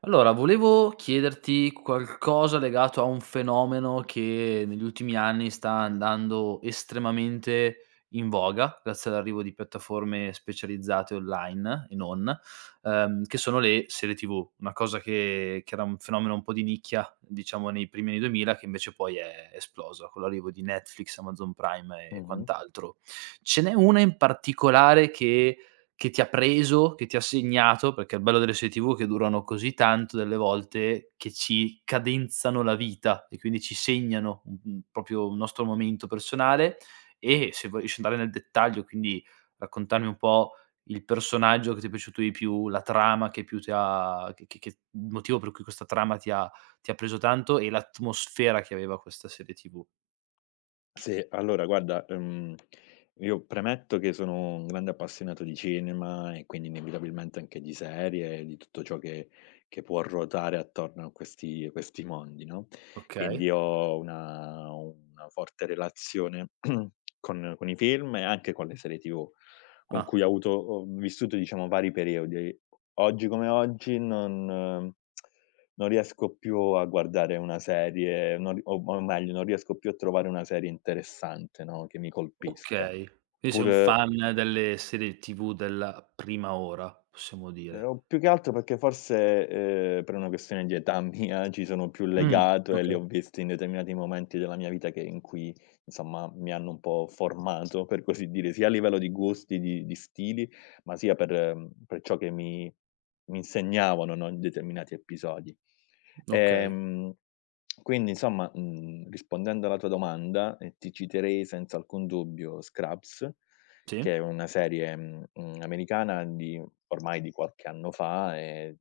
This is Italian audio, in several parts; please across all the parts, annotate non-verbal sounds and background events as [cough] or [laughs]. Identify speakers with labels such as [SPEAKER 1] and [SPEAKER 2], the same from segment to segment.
[SPEAKER 1] Allora, volevo chiederti qualcosa legato a un fenomeno che negli ultimi anni sta andando estremamente in voga, grazie all'arrivo di piattaforme specializzate online e non, che sono le serie TV, una cosa che era un fenomeno un po' di nicchia, diciamo, nei primi anni 2000, che invece poi è esplosa con l'arrivo di Netflix, Amazon Prime e
[SPEAKER 2] Mh-mh.
[SPEAKER 1] quant'altro. Ce n'è una in particolare che ti ha preso, che ti ha segnato, perché il bello delle serie TV è che durano così tanto delle volte che ci cadenzano la vita e quindi ci segnano, proprio un nostro momento personale, e se vuoi riesci ad andare nel dettaglio, quindi raccontarmi un po' il personaggio che ti è piaciuto di più, la trama che più ti ha che il motivo per cui questa trama ti ha preso tanto e l'atmosfera che aveva questa serie TV.
[SPEAKER 2] Sì, allora guarda, io premetto che sono un grande appassionato di cinema e quindi inevitabilmente anche di serie, e di tutto ciò che può ruotare attorno a questi mondi, no,
[SPEAKER 1] Okay.
[SPEAKER 2] quindi ho una forte relazione [clears throat] con i film e anche con le serie TV, con
[SPEAKER 1] Ah.
[SPEAKER 2] cui ho vissuto diciamo vari periodi. Oggi come oggi non riesco più a guardare una serie, non ri o meglio, non riesco più a trovare una serie interessante, no, che mi colpisca.
[SPEAKER 1] Okay, quindi sei
[SPEAKER 2] Pur
[SPEAKER 1] un fan delle serie TV della prima ora, possiamo dire.
[SPEAKER 2] Più che altro perché forse, per una questione di età mia [laughs] ci sono più
[SPEAKER 1] Mh,
[SPEAKER 2] legato e li
[SPEAKER 1] okay,
[SPEAKER 2] ho visti in determinati momenti della mia vita che in cui, insomma, mi hanno un po' formato, per così dire, sia a livello di gusti, di stili, ma sia per ciò che mi insegnavano, no, in determinati episodi.
[SPEAKER 1] okay.
[SPEAKER 2] Ehm, quindi insomma, rispondendo alla tua domanda, ti citerei senza alcun dubbio Scrubs,
[SPEAKER 1] Sì,
[SPEAKER 2] che è una serie, americana di ormai di qualche anno fa,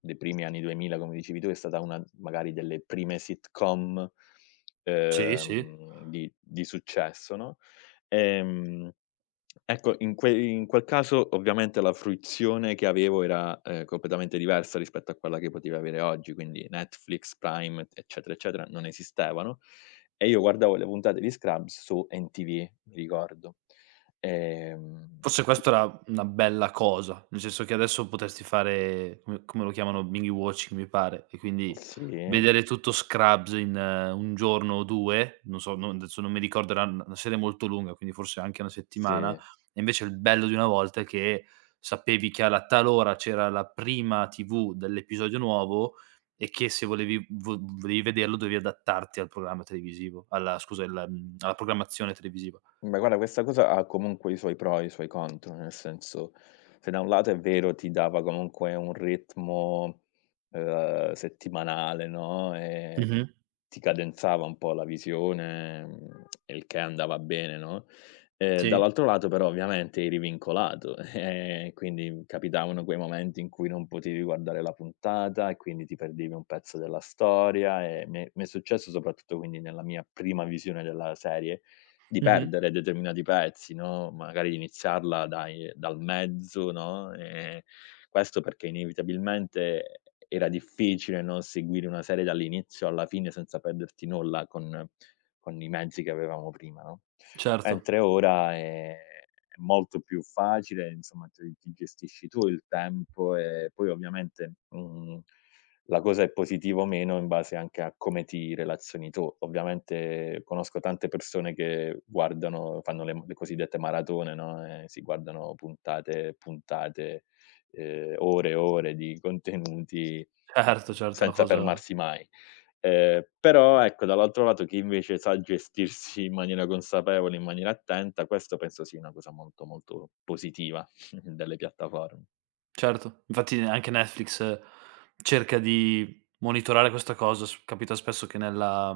[SPEAKER 2] dei primi anni 2000 come dicevi tu, è stata una magari delle prime sitcom,
[SPEAKER 1] sì, sì.
[SPEAKER 2] di successo, no, ehm, ecco in quel caso ovviamente la fruizione che avevo era, completamente diversa rispetto a quella che potevi avere oggi, quindi Netflix, Prime, eccetera, eccetera, non esistevano e io guardavo le puntate di Scrubs su MTV, mi ricordo. Ehm
[SPEAKER 1] Forse questa era una bella cosa, nel senso che adesso potresti fare come lo chiamano binge watching mi pare, e quindi
[SPEAKER 2] sì.
[SPEAKER 1] vedere tutto Scrubs in un giorno o 2, non so, non adesso non mi ricordo, era una serie molto lunga, quindi forse anche 1 settimana,
[SPEAKER 2] Sì.
[SPEAKER 1] e invece il bello di una volta è che sapevi che alla tal ora c'era la prima TV dell'episodio nuovo e che se volevi vo volevi vederlo dovevi adattarti al programma televisivo alla scusa, alla programmazione televisiva.
[SPEAKER 2] Beh, guarda, questa cosa ha comunque i suoi pro e i suoi contro, nel senso, se da un lato è vero ti dava comunque un ritmo, settimanale, no, e
[SPEAKER 1] Mh-mh.
[SPEAKER 2] ti cadenzava un po' la visione, il che andava bene, no,
[SPEAKER 1] Sì.
[SPEAKER 2] dall'altro lato però ovviamente eri vincolato, [laughs] e quindi capitavano quei momenti in cui non potevi guardare la puntata e quindi ti perdevi un pezzo della storia, e mi è successo soprattutto quindi nella mia prima visione della serie di
[SPEAKER 1] Mh-mh.
[SPEAKER 2] perdere determinati pezzi, no, magari di iniziarla dai dal mezzo, no, questo perché inevitabilmente era difficile, no, seguire una serie dall'inizio alla fine senza perderti nulla con i mezzi che avevamo prima, no,
[SPEAKER 1] Certo,
[SPEAKER 2] mentre ora è molto più facile, insomma ti gestisci tu il tempo e poi ovviamente, mhmm la cosa è positiva o meno in base anche a come ti relazioni tu. Ovviamente conosco tante persone che guardano fanno le cosiddette maratone, no, si guardano puntate e puntate, ore e ore di contenuti,
[SPEAKER 1] certo, certo, è una
[SPEAKER 2] senza
[SPEAKER 1] cosa
[SPEAKER 2] fermarsi mai. Però ecco, dall'altro lato chi invece sa gestirsi in maniera consapevole, in maniera attenta, questo penso sia una cosa molto, molto positiva [laughs] delle piattaforme.
[SPEAKER 1] certo. Infatti anche Netflix cerca di monitorare questa cosa, s capita spesso che nella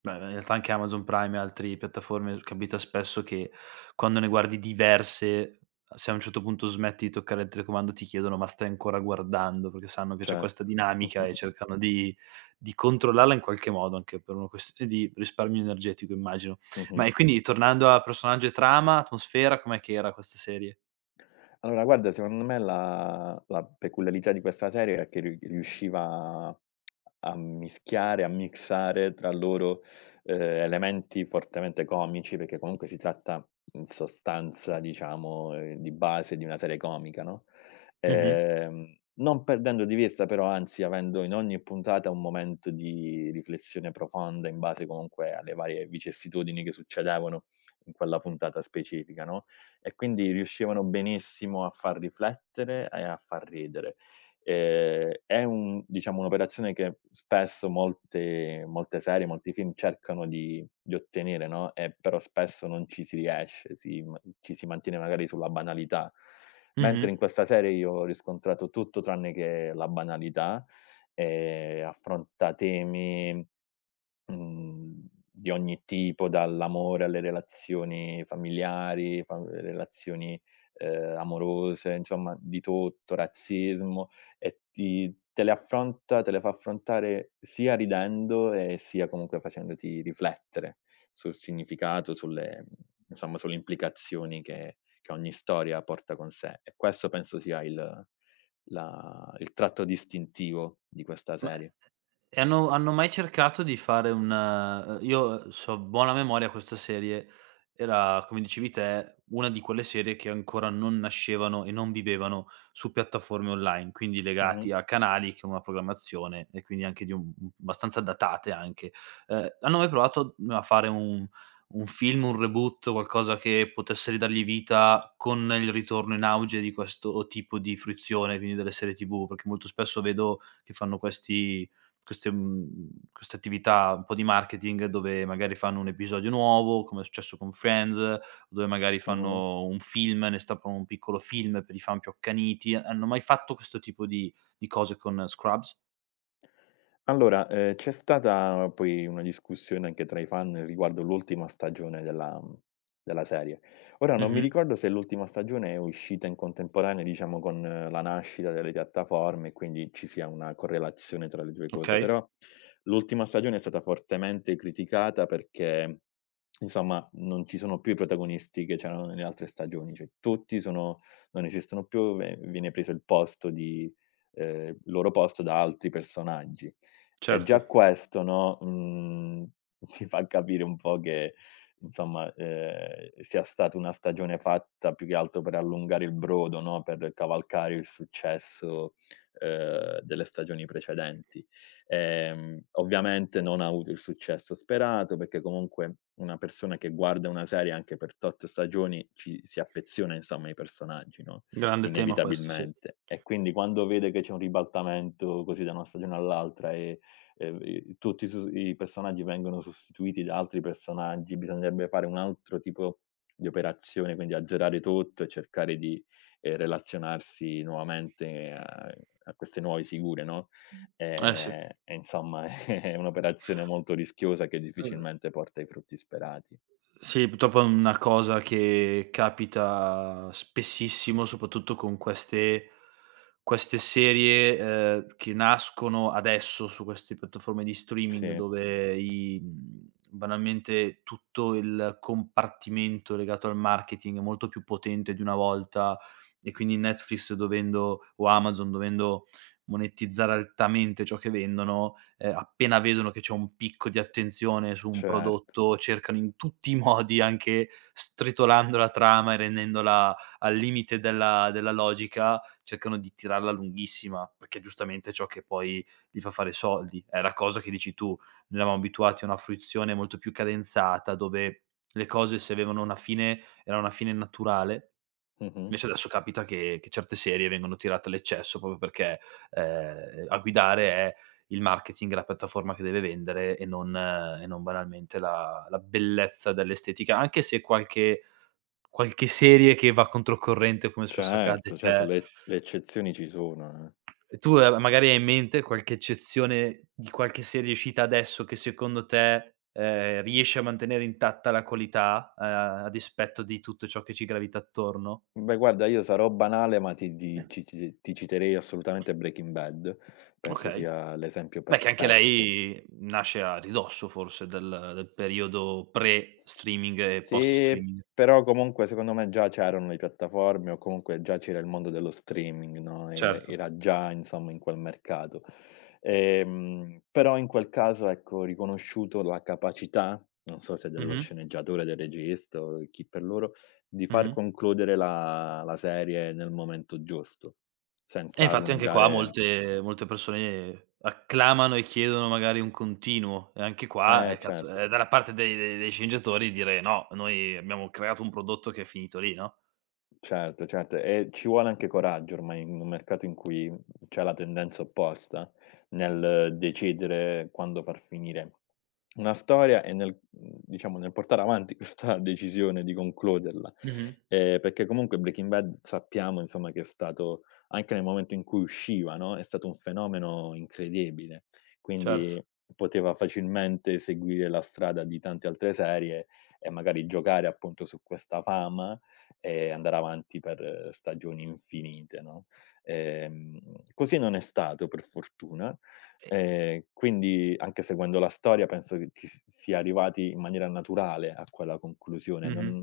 [SPEAKER 1] in realtà anche Amazon Prime e altri piattaforme, capita spesso che quando ne guardi diverse, se a un certo punto smetti di toccare il telecomando ti chiedono: "Ma stai ancora guardando?" Perché sanno che c'è
[SPEAKER 2] Cer
[SPEAKER 1] questa dinamica
[SPEAKER 2] Mh-mh.
[SPEAKER 1] e cercano di controllarla in qualche modo, anche per una questione di risparmio energetico immagino. E
[SPEAKER 2] [laughs]
[SPEAKER 1] quindi, tornando a personaggio e trama, atmosfera, com'è che era questa serie?
[SPEAKER 2] Allora guarda, secondo me la peculiarità di questa serie è che riusciva a mischiare, a mixare tra loro, elementi fortemente comici, perché comunque si tratta in sostanza, diciamo, di base di una serie comica, no,
[SPEAKER 1] Mh-mh,
[SPEAKER 2] non perdendo di vista però, anzi avendo in ogni puntata un momento di riflessione profonda in base comunque alle varie vicissitudini che succedevano in quella puntata specifica, no, e quindi riuscivano benissimo a far riflettere e a far ridere. È un diciamo, un'operazione che spesso molte serie, molti film cercano di ottenere, no, e però spesso non ci si riesce, ma ci si mantiene magari sulla banalità.
[SPEAKER 1] mh-mh.
[SPEAKER 2] Mentre in questa serie io ho riscontrato tutto tranne che la banalità, affronta temi Mhmm, di ogni tipo, dall'amore alle relazioni familiari, fa relazioni, amorose, insomma di tutto, razzismo e ti te le affronta te le fa affrontare sia ridendo e sia comunque facendoti riflettere sul significato, insomma sulle implicazioni che ogni storia porta con sé. E questo penso sia il tratto distintivo di questa
[SPEAKER 1] Ma
[SPEAKER 2] serie.
[SPEAKER 1] E hanno mai cercato di fare un io, so a buona memoria, questa serie era, come dicevi te, una di quelle serie che ancora non nascevano e non vivevano su piattaforme online, quindi
[SPEAKER 2] Mh-mh,
[SPEAKER 1] legati a canali che hanno una programmazione e quindi anche di un abbastanza datate anche. Hanno mai provato a fare un film, un reboot, qualcosa che potesse ridargli vita con il ritorno in auge di questo tipo di fruizione, quindi delle serie TV? Perché molto spesso vedo che fanno questi queste attività un po' di marketing dove magari fanno un episodio nuovo, come è successo con Friends, dove magari
[SPEAKER 2] mh-mh.
[SPEAKER 1] fanno un film, ne stampano un piccolo film per i fan più accaniti. Hanno mai fatto questo tipo di cose con Scrubs?
[SPEAKER 2] Allora, c'è stata poi una discussione anche tra i fan riguardo l'ultima stagione della serie. Ora non mi
[SPEAKER 1] Mh-mh.
[SPEAKER 2] ricordo se l'ultima stagione è uscita in contemporanea, diciamo, con la nascita delle piattaforme e quindi ci sia una correlazione tra le 2 cose,
[SPEAKER 1] Okay,
[SPEAKER 2] però l'ultima stagione è stata fortemente criticata perché, insomma, non ci sono più i protagonisti che c'erano nelle altre stagioni, cioè tutti sono non esistono più, ve viene preso il posto di il loro posto da altri personaggi. E
[SPEAKER 1] certo.
[SPEAKER 2] già questo, no, [laughs] ti fa capire un po' che, insomma, sia stata una stagione fatta più che altro per allungare il brodo, no, per cavalcare il successo, delle stagioni precedenti. Ovviamente non ha avuto il successo sperato, perché comunque una persona che guarda una serie anche per tot stagioni ci si affeziona, insomma, ai personaggi, no,
[SPEAKER 1] Grande tema questo, sì.
[SPEAKER 2] inevitabilmente. E quindi quando vede che c'è un ribaltamento così da una stagione all'altra e i tutti i su i personaggi vengono sostituiti da altri personaggi, bisognerebbe fare un altro tipo di operazione, quindi azzerare tutto e cercare di, relazionarsi nuovamente a queste nuove figure, no,
[SPEAKER 1] Eh sì.
[SPEAKER 2] e insomma [laughs] è un'operazione molto rischiosa che
[SPEAKER 1] Eh,
[SPEAKER 2] difficilmente porta ai frutti sperati.
[SPEAKER 1] sì, purtroppo è una cosa che capita spessissimo, soprattutto con queste serie, che nascono adesso su queste piattaforme di streaming
[SPEAKER 2] Sì,
[SPEAKER 1] dove banalmente tutto il compartimento legato al marketing è molto più potente di una volta, e quindi Netflix dovendo o Amazon dovendo monetizzare altamente ciò che vendono, appena vedono che c'è un picco di attenzione su un
[SPEAKER 2] certo.
[SPEAKER 1] prodotto, cercano in tutti i [laughs] modi, anche stritolando la trama e rendendola al limite della logica, cercano di tirarla lunghissima, perché giustamente è ciò che poi gli fa fare soldi. È la cosa che dici tu: noi eravamo abituati a una fruizione molto più cadenzata, dove le cose se avevano una fine, era una fine naturale.
[SPEAKER 2] Mh-mh.
[SPEAKER 1] Invece adesso capita che certe serie vengono tirate all'eccesso proprio perché, a guidare è il marketing, la piattaforma che deve vendere e non banalmente la bellezza dell'estetica, anche se qualche serie che va controcorrente, come spesso accade,
[SPEAKER 2] Certo, certo,
[SPEAKER 1] c'è.
[SPEAKER 2] le eccezioni ci sono, eh.
[SPEAKER 1] E tu, magari hai in mente qualche eccezione di qualche serie uscita adesso che secondo te, riesce a mantenere intatta la qualità, a dispetto di tutto ciò che ci gravita attorno?
[SPEAKER 2] Beh, guarda, io sarò banale, ma ti di ci ci ti citerei assolutamente Breaking Bad. Penso
[SPEAKER 1] Okay.
[SPEAKER 2] sia l'esempio
[SPEAKER 1] Beh, che anche
[SPEAKER 2] perfetto.
[SPEAKER 1] lei nasce a ridosso forse del periodo
[SPEAKER 2] S
[SPEAKER 1] pre-streaming e
[SPEAKER 2] sì,
[SPEAKER 1] post-streaming.
[SPEAKER 2] però comunque secondo me già c'erano le piattaforme o comunque già c'era il mondo dello streaming, no, er
[SPEAKER 1] Certo.
[SPEAKER 2] era già insomma in quel mercato. Però in quel caso, ecco, ho riconosciuto la capacità, non so se dello
[SPEAKER 1] Mh-mh,
[SPEAKER 2] sceneggiatore, del regista o chi per loro, di far
[SPEAKER 1] mh-mh.
[SPEAKER 2] concludere la serie nel momento giusto,
[SPEAKER 1] E
[SPEAKER 2] senza
[SPEAKER 1] infatti anche qua
[SPEAKER 2] allungare.
[SPEAKER 1] molte persone acclamano e chiedono magari un continuo e anche qua,
[SPEAKER 2] Eh,
[SPEAKER 1] cazzo,
[SPEAKER 2] certo.
[SPEAKER 1] è dalla parte dei sceneggiatori dire: "No, noi abbiamo creato un prodotto che è finito lì", no?
[SPEAKER 2] Certo, certo, e ci vuole anche coraggio ormai in un mercato in cui c'è la tendenza opposta, nel decidere quando far finire una storia e diciamo nel portare avanti [laughs] questa decisione di concluderla,
[SPEAKER 1] Mh-mh,
[SPEAKER 2] perché comunque Breaking Bad sappiamo insomma che è stato anche nel momento in cui usciva, no, è stato un fenomeno incredibile,
[SPEAKER 1] certo.
[SPEAKER 2] quindi poteva facilmente seguire la strada di tante altre serie e magari giocare appunto su questa fama e andare avanti per stagioni infinite, no, ehm, così non è stato per fortuna.
[SPEAKER 1] E
[SPEAKER 2] Quindi anche seguendo la storia penso che ci s sia arrivati in maniera naturale a quella conclusione,
[SPEAKER 1] mh-mh.
[SPEAKER 2] non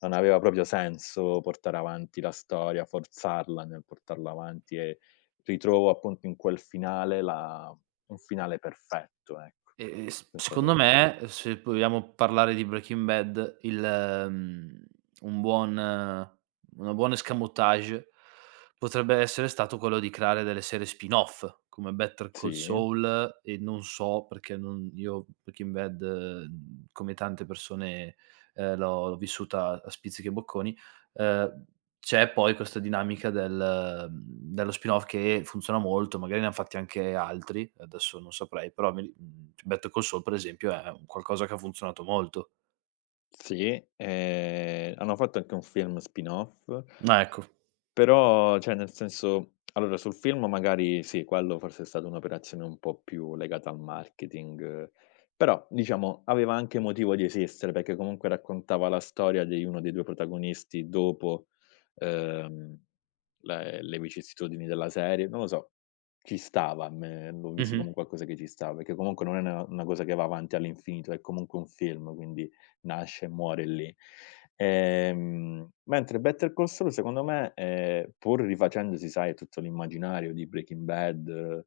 [SPEAKER 2] non aveva proprio senso portare avanti la storia, forzarla nel portarla avanti, e ritrovo appunto in quel finale la un finale perfetto, ecco,
[SPEAKER 1] S
[SPEAKER 2] senza
[SPEAKER 1] secondo
[SPEAKER 2] dubbio.
[SPEAKER 1] me, se vogliamo parlare di Breaking Bad, il un buon una buon escamotage potrebbe essere stato quello di creare delle serie spin-off, come Better Call
[SPEAKER 2] Sì,
[SPEAKER 1] Saul, e non so perché non io Breaking Bad, come tante persone, l'ho vissuta a spizzichi e bocconi, ehm c'è poi questa dinamica dello spin-off che funziona molto, magari ne han fatti anche altri, adesso non saprei, però Better Call Saul per esempio è un qualcosa che ha funzionato molto.
[SPEAKER 2] sì, hanno fatto anche un film spin-off.
[SPEAKER 1] Ah, ecco.
[SPEAKER 2] Però, cioè nel senso, allora sul film magari sì, quello forse è stata un'operazione un po' più legata al marketing, però diciamo aveva anche motivo di esistere, perché comunque raccontava la storia di uno dei 2 protagonisti dopo, ehm, le vicissitudini della serie. Non lo so, ci stava, a me l'ho visto
[SPEAKER 1] Mh-mh.
[SPEAKER 2] come un qualcosa che ci stava, perché comunque non è una cosa che va avanti all'infinito, è comunque un film, quindi nasce e muore lì. Mentre Better Call Saul secondo me, pur rifacendosi sai a tutto l'immaginario di Breaking Bad,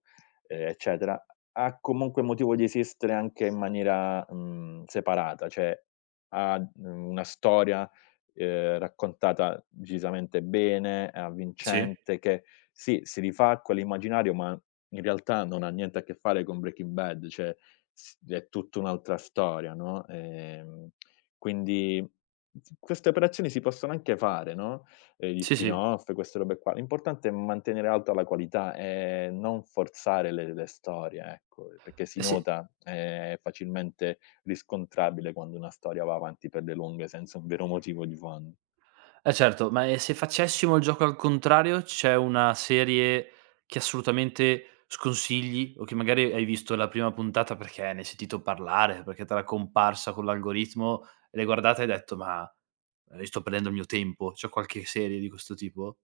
[SPEAKER 2] eccetera, ha comunque motivo di esistere anche in maniera, separata, cioè ha, una storia, raccontata decisamente bene, è
[SPEAKER 1] Sì.
[SPEAKER 2] avvincente, che sì, si rifà a quell'immaginario, ma in realtà non ha niente a che fare con Breaking Bad, cioè s è tutta un'altra storia, no, quindi queste operazioni si possono anche fare, no, gli
[SPEAKER 1] Sì, sì.
[SPEAKER 2] spin-off, queste robe qua. L'importante è mantenere alta la qualità e non forzare le storie, ecco, perché si
[SPEAKER 1] Eh sì.
[SPEAKER 2] nota, è facilmente riscontrabile quando una storia va avanti per le lunghe senza un vero motivo di fondo.
[SPEAKER 1] Eh certo, ma e se facessimo il gioco al contrario, c'è una serie che assolutamente sconsigli o che magari hai visto la prima puntata perché ne hai sentito parlare, perché t'era comparsa con l'algoritmo, l'hai guardata e hai detto: "Ma io sto prendendo il mio tempo". C'è qualche serie di questo tipo?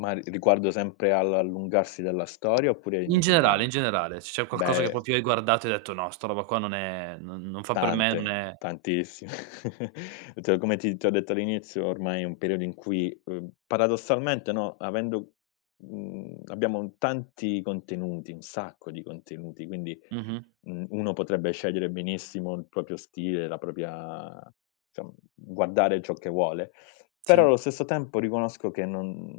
[SPEAKER 2] Ma riguardo sempre all'allungarsi della storia oppure in
[SPEAKER 1] In
[SPEAKER 2] generale?
[SPEAKER 1] generale, se c'è qualcosa che
[SPEAKER 2] Beh,
[SPEAKER 1] proprio hai guardato e hai detto: "No, sta roba qua non fa per me, non
[SPEAKER 2] tante,
[SPEAKER 1] è".
[SPEAKER 2] tantissime. [laughs] Cioè, come ti ho detto all'inizio, ormai è un periodo in cui, paradossalmente, no, abbiamo tanti contenuti, un sacco di contenuti, quindi,
[SPEAKER 1] Mh-mh,
[SPEAKER 2] uno potrebbe scegliere benissimo il proprio stile, la propria diciam guardare ciò che vuole, però
[SPEAKER 1] sì.
[SPEAKER 2] allo stesso tempo riconosco che non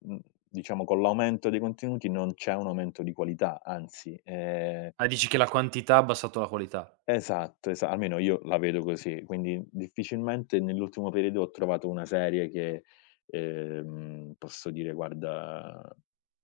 [SPEAKER 2] mhmm, diciamo con l'aumento dei contenuti non c'è un aumento di qualità, anzi.
[SPEAKER 1] Ah, dici che la quantità ha abbassato la qualità.
[SPEAKER 2] Esatto, esa almeno io la vedo così, quindi difficilmente nell'ultimo periodo ho trovato una serie che, posso dire: "Guarda,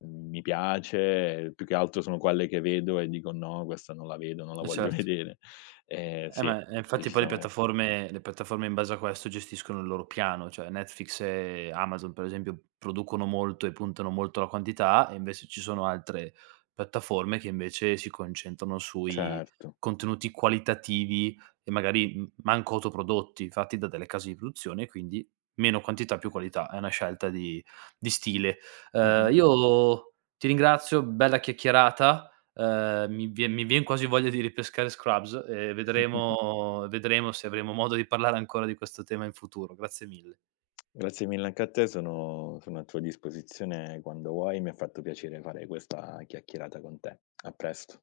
[SPEAKER 2] mi piace", più che altro sono quelle che vedo e dico: "No, questa non la vedo, non la voglio [laughs]
[SPEAKER 1] Certo.
[SPEAKER 2] vedere". Sì,
[SPEAKER 1] Ma e infatti poi le
[SPEAKER 2] decisamente.
[SPEAKER 1] piattaforme le piattaforme in base a questo gestiscono il loro piano, cioè Netflix e Amazon per esempio producono molto e puntano molto alla quantità e invece ci sono altre piattaforme che invece si concentrano sui
[SPEAKER 2] Certo.
[SPEAKER 1] contenuti qualitativi e magari m manco autoprodotti, fatti da delle case di produzione, quindi meno quantità più qualità, è una scelta di stile.
[SPEAKER 2] Mh-mh.
[SPEAKER 1] Io ti ringrazio, bella chiacchierata. Mi vien quasi voglia di ripescare Scrubs e
[SPEAKER 2] [laughs]
[SPEAKER 1] vedremo se avremo modo di parlare ancora di questo tema in futuro. Grazie mille.
[SPEAKER 2] Grazie mille anche a te, sono a tua disposizione quando vuoi, mi ha fatto piacere fare questa chiacchierata con te. A presto.